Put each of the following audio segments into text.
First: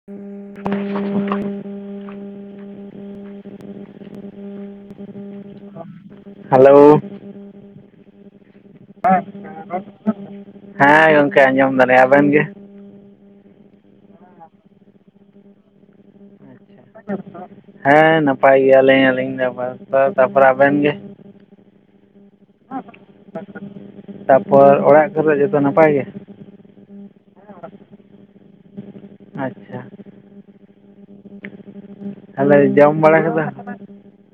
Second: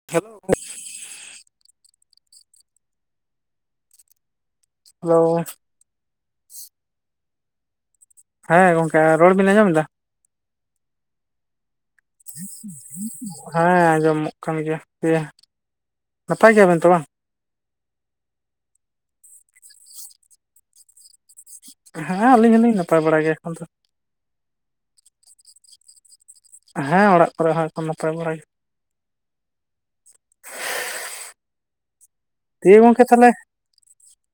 [unintelligible] Hello hello ᱦᱮᱸ ᱜᱚᱝᱠᱮ ᱨᱚᱲ ᱵᱮᱱ ᱟᱸᱡᱚᱢ ᱫᱟ? ᱦᱮᱸ ᱜᱚᱢᱠᱮ ᱟᱸᱡᱚᱢ ᱫᱟᱞᱤᱧ ᱟᱵᱮᱱ ᱜᱮ ᱦᱮᱸ ᱟᱸᱡᱚᱢᱚᱜ ᱠᱟᱱ ᱜᱮᱭᱟ ᱦᱮ ᱱᱟᱯᱟᱭ ᱜᱮᱭᱟᱵᱮᱱ ᱛᱚ ᱵᱟᱝ [unintelligible] ᱦᱮᱸ ᱱᱟᱯᱟᱭ ᱜᱮᱭᱟᱞᱤᱧ ᱟᱹᱞᱤᱧ ᱫᱚ ᱛᱟᱯᱚᱨᱮ ᱟᱵᱮᱱ ᱜᱮ ᱦᱮᱸ ᱟᱹᱞᱤᱧ ᱦᱚᱸᱞᱤᱧ ᱱᱟᱯᱟᱭ ᱵᱟᱲᱟᱟᱭ ᱜᱮᱭᱟ ᱮᱠᱷᱚᱱ ᱛᱟᱯᱚᱨ ᱚᱲᱟᱜ ᱠᱚᱨᱮ ᱡᱚᱛᱚ ᱱᱟᱯᱟᱭ ᱜᱮ ᱦᱮᱸ ᱚᱲᱟᱜ ᱠᱚᱨᱮ ᱦᱚᱸ ᱱᱟᱯᱟᱭ ᱵᱟᱲᱟ ᱜᱮ ᱟᱪᱪᱷᱟ ᱛᱟᱦᱚᱞᱮ ᱫᱤᱭᱮ ᱡᱚᱢ ᱜᱚᱢᱠᱮ ᱵᱟᱲᱟ ᱛᱟᱦᱚᱞᱮ ᱠᱮᱫᱟ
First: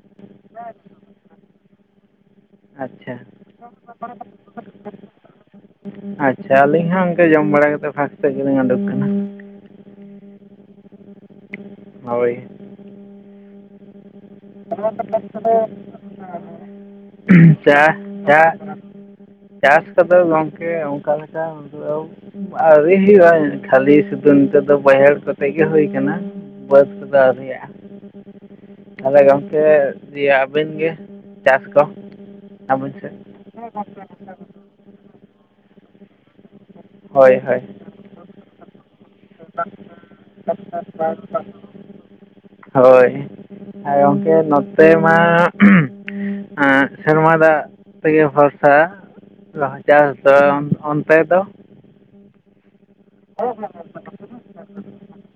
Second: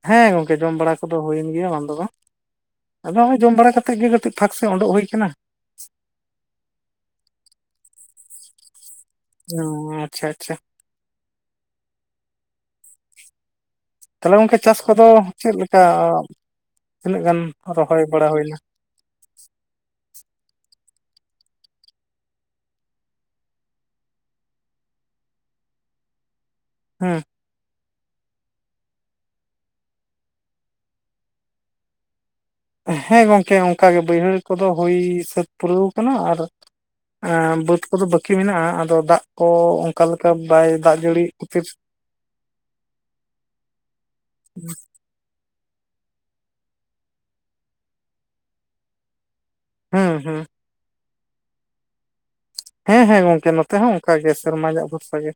ᱦᱮᱸ ᱜᱚᱢᱠᱮ ᱡᱚᱢ ᱵᱟᱲᱟ ᱠᱚᱫᱚ ᱦᱩᱭᱮᱱ ᱜᱮᱭᱟ ᱵᱟᱝ ᱫᱚ ᱵᱟᱝ ᱟᱪᱪᱷᱟ ᱟᱫᱚ ᱦᱚᱸᱜᱼᱚᱭ ᱡᱚᱢ ᱵᱟᱲᱟᱛᱮᱫ ᱜᱮ ᱠᱟᱹᱴᱤᱡ ᱯᱷᱟᱸᱠ ᱥᱮ ᱚᱰᱳ ᱦᱳᱭ ᱠᱟᱱᱟ᱾ ᱟᱪᱪᱷᱟ ᱟᱹᱞᱤᱧ ᱦᱚᱸ ᱚᱱᱠᱟ ᱡᱚᱢ ᱵᱟᱲᱟ ᱠᱟᱛᱮ ᱯᱷᱟᱸᱠ ᱥᱮᱫ ᱜᱮᱞᱤᱧ ᱚᱰᱳᱠ ᱠᱟᱱᱟ᱾ ᱚᱸᱻ ᱟᱪᱪᱷᱟ ᱟᱪᱪᱷᱟ᱾ ᱦᱳᱭ᱾ ᱛᱟᱦᱚᱞᱮ ᱜᱚᱝᱠᱮ ᱪᱟᱥ ᱱᱚᱣᱟ ᱠᱟᱛᱷᱟ ᱪᱮᱫ ᱠᱚᱫᱚ, ᱞᱮᱠᱟ ᱛᱤᱱᱟᱹᱜ ᱜᱟᱱ ᱨᱚᱦᱚᱭ ᱵᱟᱲᱟ ᱪᱟ-ᱪᱟ᱾ ᱦᱩᱭᱱᱟ ᱪᱟᱥ ᱠᱚᱫᱚ ᱜᱚᱢᱠᱮ ᱚᱱᱠᱟ ᱞᱮᱠᱟ ᱟᱹᱣᱨᱤ ᱦᱩᱭᱩᱜᱼᱟ ᱠᱷᱟᱹᱞᱤ ᱥᱩᱫᱩ ᱱᱤᱛᱚᱜ ᱫᱚ ᱵᱟᱹᱭᱦᱟᱹᱲ ᱠᱚᱛᱮᱜ ᱜᱮ ᱦᱩᱭ ᱠᱟᱱᱟ᱾ ᱵᱟᱹᱫᱽ ᱥᱮᱫ ᱦᱮᱸ ᱫᱚ ᱟᱹᱣᱨᱤᱭᱟᱜ-ᱟ ᱛᱟᱦᱞᱮ ᱠᱷᱟᱱ, ᱥᱮ ᱫᱤᱭᱮ ᱟᱹᱵᱤᱱ ᱜᱮ ᱪᱟᱥ ᱠᱚ ᱟᱹᱵᱤᱱ ᱥᱮᱫ᱾ ᱦᱮᱸ ᱜᱚᱝᱠᱮ ᱚᱱᱠᱟᱜᱮ ᱵᱟᱹᱭᱦᱟᱹᱲ ᱠᱚᱫᱚ ᱦᱩᱭ ᱥᱟᱹᱛ ᱯᱩᱨᱟᱹᱣ ᱠᱟᱱᱟ ᱟᱨ ᱦᱳᱭ ᱮᱸ ᱦᱳᱭ ᱵᱟᱹᱫᱽ ᱠᱚᱫᱚ ᱵᱟᱹᱠᱤ ᱢᱮᱱᱟᱜᱼᱟ ᱟᱫᱚ ᱫᱟᱜ ᱠᱚ ᱚᱱᱠᱟ ᱞᱮᱠᱟ ᱵᱟᱭ ᱫᱟᱜ ᱡᱟᱹᱲᱤ ᱠᱷᱟᱹᱛᱤᱨ ᱦᱳᱭ ᱟᱨ ᱜᱚᱢᱠᱮ ᱱᱚᱛᱮ ᱢᱟ ᱮᱸ ᱥᱮᱨᱢᱟ ᱫᱟᱜ ᱛᱮᱜᱮ ᱵᱷᱚᱨᱥᱟ᱾ ᱞᱟᱦᱟ ᱪᱟᱥ ᱦᱩᱸ ᱫᱚ ᱦᱩᱸ ᱚᱱ ᱚᱱᱛᱮ ᱫᱚ? ᱦᱮᱸ ᱦᱮᱸ ᱜᱚᱝᱠᱮ ᱱᱚᱛᱮ ᱦᱚᱸ ᱚᱱᱠᱟ ᱜᱮ ᱥᱮᱨᱢᱟ ᱫᱟᱜ ᱵᱷᱚᱨᱥᱟ ᱜᱮ᱾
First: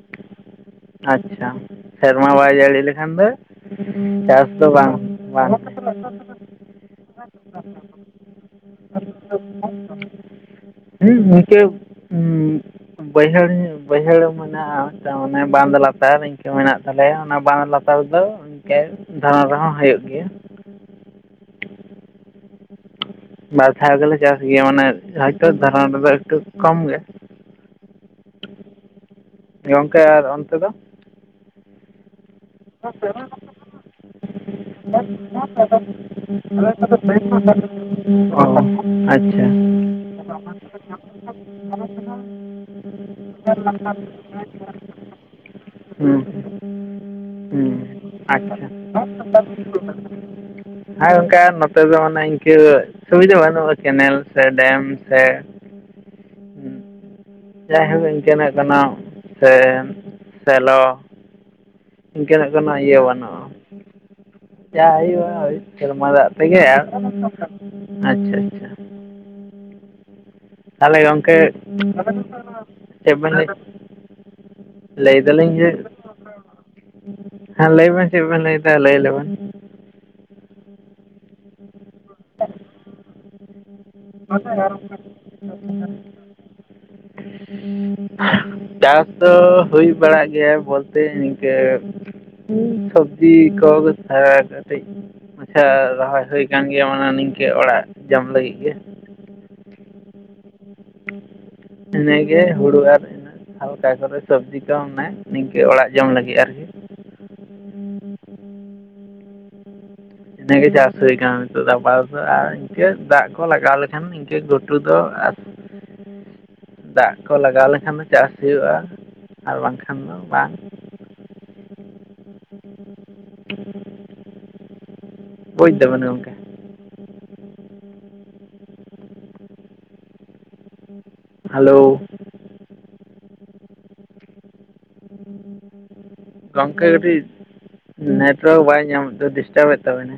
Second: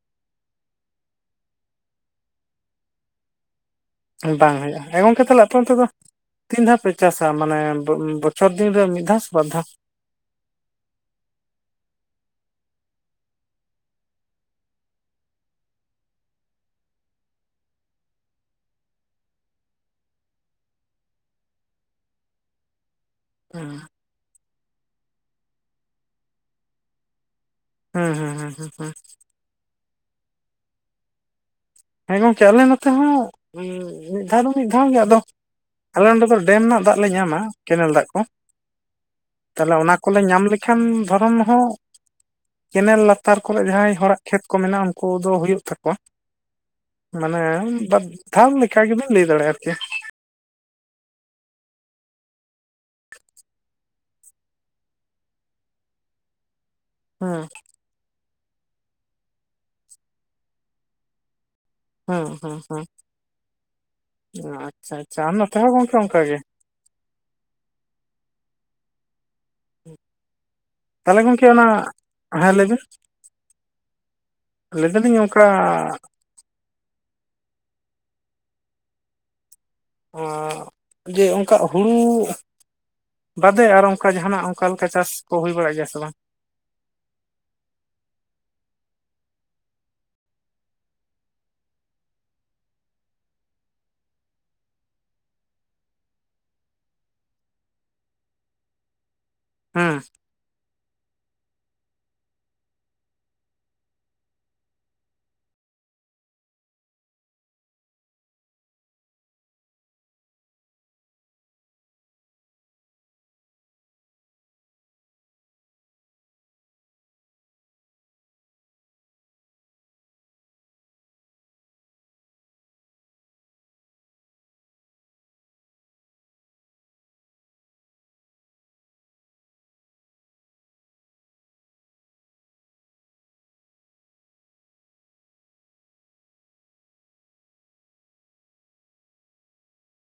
ᱟᱪᱪᱷᱟ ᱥᱮᱨᱢᱟ ᱵᱟᱭ ᱡᱟᱹᱲᱤ ᱞᱮᱠᱷᱟᱱ ᱫᱚ? ᱪᱟᱥ ᱫᱚ ᱦᱩᱭᱩᱜᱼᱟ ᱵᱟᱝ ᱦᱮᱸ ᱜᱚᱝᱠᱮ ᱛᱟᱦᱚᱞᱮ ᱵᱟᱝ ᱟᱯᱮ ᱚᱱᱛᱮ ᱫᱚ ᱛᱤᱱ ᱫᱷᱟᱣ ᱯᱮ ᱪᱟᱥᱟ ᱢᱟᱱᱮ ᱵᱚ ᱵᱚᱪᱷᱚᱨ ᱫᱤᱱ ᱨᱮ ᱢᱤᱫ ᱫᱷᱟᱣ ᱥᱮ ᱵᱟᱨ ᱫᱷᱟᱣ? [inaudible] ᱦᱩᱸ ᱤᱱᱠᱟᱹ ᱵᱟᱹᱭᱦᱟᱹᱲ ᱵᱟᱹᱭᱦᱟᱹᱲ ᱢᱮᱱᱟᱜᱼᱟ ᱢᱤᱫᱴᱟᱝ ᱢᱟᱱᱮ, ᱵᱟᱸᱫ ᱞᱟᱛᱟᱨ ᱤᱱᱠᱟᱹ ᱢᱮᱱᱟᱜ ᱛᱟᱞᱮᱭᱟ ᱚᱱᱟ ᱵᱟᱸᱫ ᱞᱟᱛᱟᱨ ᱨᱮᱫᱚ ᱤᱱᱠᱟᱹ ᱫᱷᱚᱨᱚᱱ ᱨᱮᱦᱚᱸ ᱦᱚᱭᱳᱜ ᱜᱮᱭᱟ᱾ ᱵᱟᱨ ᱫᱷᱟᱣ ᱦᱩᱸ ᱜᱮᱞᱮ ᱪᱟᱥ ᱜᱮᱭᱟ ᱢᱟᱱᱮ ᱦᱚᱭᱛᱳ ᱫᱷᱚᱨᱚᱱ ᱨᱮᱫᱚ ᱮᱠᱴᱩ ᱠᱚᱢ ᱜᱮ᱾ ᱦᱩᱸ ᱦᱩᱸ ᱦᱩᱸ ᱦᱩᱸ ᱦᱩᱸ᱾ ᱜᱚᱢᱠᱮ ᱟᱨ ᱚᱱᱛᱮ ᱫᱚ? ᱦᱮᱸ ᱜᱚᱝᱠᱮ ᱟᱞᱮ ᱱᱚᱛᱮ ᱦᱚᱸ ᱢᱤᱫ ᱫᱷᱟᱣ ᱫᱚ ᱢᱤᱫ ᱫᱷᱟᱣ ᱜᱮ ᱟᱫᱚ, ᱟᱞᱮ ᱱᱚᱸᱰᱮ ᱫᱚ ᱰᱮᱢ ᱨᱮᱱᱟᱜ ᱫᱟᱜ ᱞᱮ ᱧᱟᱢᱟ ᱠᱮᱱᱮᱞ ᱫᱟᱜ ᱠᱚ, ᱚ ᱟᱪᱪᱷᱟ ᱛᱟᱦᱞᱮ ᱚᱱᱟ ᱠᱚᱞᱮ ᱧᱟᱢ ᱞᱮ ᱠᱷᱟᱱ ᱫᱷᱚᱨᱚᱱ ᱦᱚᱸ, ᱠᱮᱱᱮᱞ ᱞᱟᱛᱟᱨ ᱠᱚᱨᱮ ᱡᱟᱦᱟᱸᱭ ᱦᱚᱲᱟᱜ ᱠᱷᱮᱛ ᱠᱚ ᱢᱮᱱᱟᱜᱼᱟ, ᱠᱩ ᱫᱚ ᱦᱩᱭᱩᱜ ᱛᱟᱠᱚᱣᱟ᱾ ᱦᱩᱸ ᱢᱟᱱᱮ ᱵᱟᱨ ᱦᱩᱸ ᱫᱷᱟᱣ ᱟᱪᱪᱷᱟ, ᱞᱮᱠᱟ ᱜᱮᱵᱤᱱ ᱞᱟᱹᱭ ᱫᱟᱲᱮᱭᱟᱜᱼᱟ ᱟᱨᱠᱤ ᱦᱮᱸ ᱜᱚᱝᱠᱮ ᱟᱨ ᱱᱚᱛᱮ ᱫᱚ ᱚᱱᱮ ᱤᱱᱠᱟᱹ᱾ ᱥᱩᱵᱤᱫᱷᱟ ᱵᱟᱹᱱᱩᱜᱼᱟ, ᱠᱮᱱᱮᱞ ᱥᱮ ᱰᱮᱢ ᱥᱮ ᱦᱩᱸ᱾ ᱡᱟᱭᱦᱳᱠ ᱤᱱᱠᱟᱹᱱᱟᱜ ᱠᱟᱱᱟ ᱥᱮ ᱥᱮᱞᱚ, ᱦᱩᱸ ᱤᱱᱠᱟᱹᱱᱟᱜ ᱦᱩᱸ ᱠᱳᱱᱳ ᱦᱩᱸ ᱤᱭᱟᱹ ᱵᱟᱹᱱᱩᱜᱼᱟ, ᱡᱟ ᱟᱪᱪᱷᱟ ᱟᱪᱪᱷᱟ ᱟᱨ ᱦᱩᱭᱩᱜ-ᱟ ᱳᱭ ᱱᱚᱛᱮ ᱦᱚᱸ ᱜᱚᱝᱠᱮ ᱥᱮᱨᱢᱟ ᱚᱱᱠᱟ ᱫᱟᱜ ᱛᱮ ᱜᱮ ᱟᱨ, ᱟᱪᱪᱷᱟ ᱟᱪᱪᱷᱟ᱾ ᱛᱟᱦᱞᱮ ᱛᱟᱦᱚᱞᱮ ᱜᱚᱝᱠᱮ ᱜᱚᱢᱠᱮ ᱚᱱᱟ ᱦᱮᱸ ᱞᱟᱹᱭ ᱪᱮᱫ ᱵᱮᱱ ᱞᱟᱹᱭ? ᱞᱟᱹᱭ ᱞᱟᱹᱭᱫᱟᱹᱞᱤᱧ ᱚᱝᱠᱟ ᱫᱟᱞᱤᱧ ᱡᱮ ᱦᱮᱸ ᱞᱟᱹᱭ ᱵᱮᱱ ᱪᱮᱫ ᱵᱮᱱ ᱞᱟᱹᱭᱫᱟ ᱞᱟᱹᱭ ᱞᱮ ᱵᱮᱱ? ᱡᱮ ᱚᱝᱠᱟ ᱦᱩᱲᱩ ᱵᱟᱫᱮ ᱟᱨᱚ ᱚᱱᱠᱟ ᱡᱟᱦᱟᱸᱱᱟᱜ ᱚᱱᱠᱟ ᱞᱮᱠᱟ ᱪᱟᱥ ᱠᱚ ᱦᱩᱭ ᱵᱟᱲᱟᱜ ᱜᱮᱭᱟ ᱥᱮ ᱵᱟᱝ? [inaudible] ᱪᱟᱥ ᱫᱚ ᱦᱩᱭ ᱵᱟᱲᱟᱜ ᱜᱮᱭᱟ ᱵᱚᱞᱛᱮ ᱤᱱᱠᱟᱹ᱾ ᱥᱚᱵᱽᱡᱤ ᱠᱚ, ᱦᱮᱸ ᱠᱟᱹᱴᱤᱡ᱾ ᱟᱪᱪᱷᱟ ᱨᱚᱦᱚᱭ ᱦᱩᱭ ᱠᱟᱱ ᱜᱮᱭᱟ ᱢᱟᱱᱮ ᱱᱤᱝᱠᱟᱹ ᱚᱲᱟᱜ ᱡᱚᱢ ᱞᱟᱹᱜᱤᱫ ᱜᱮ᱾ ᱦᱩᱸ᱾ ᱤᱱᱟᱹᱜᱮ ᱦᱩᱲᱩ ᱟᱨ ᱤᱱᱟᱹᱜ ᱦᱟᱞᱠᱟ ᱠᱚᱨᱮ ᱥᱚᱵᱽᱡᱤ ᱠᱚ ᱚᱱᱮ ᱱᱤᱝᱠᱟᱹ ᱚᱲᱟᱜ ᱡᱚᱢ ᱞᱟᱹᱜᱤᱫ ᱟᱨᱠᱤ, ᱤᱱᱟᱹᱜᱮ ᱪᱟᱥ ᱦᱩᱭ ᱟᱠᱟᱱᱟ ᱱᱤᱛᱚᱜ ᱫᱚ ᱟᱯᱟ ᱛᱚᱛᱚ᱾ ᱟᱨ ᱤᱱᱠᱟᱹ ᱫᱟᱜ ᱠᱚ ᱞᱟᱜᱟᱣ ᱞᱮᱠᱷᱟᱱ ᱤᱱᱠᱟᱹ ᱜᱷᱩᱴᱩ ᱫᱚ ᱟᱨ ᱫᱟᱜ ᱠᱚ ᱞᱟᱜᱟᱣ ᱞᱮᱠᱷᱟᱱ ᱪᱟᱥ ᱦᱩᱭᱩᱜ-ᱟ ᱟᱨ ᱵᱟᱝᱠᱷᱟᱱ ᱫᱚ ᱵᱟᱝ᱾ ᱵᱩᱡ ᱫᱟᱵᱮᱱ ᱜᱚᱝᱠᱮ᱾ ᱦᱮᱞᱳ, [unintelligible] ᱜᱚᱝᱠᱮ ᱠᱟᱹᱴᱤᱡ ᱱᱮᱴᱚᱣᱟᱨᱠ ᱵᱟᱭ ᱧᱟᱢᱮᱫ ᱛᱮ ᱰᱤᱥᱴᱟᱵᱮᱫ ᱛᱟᱵᱮᱱᱟ᱾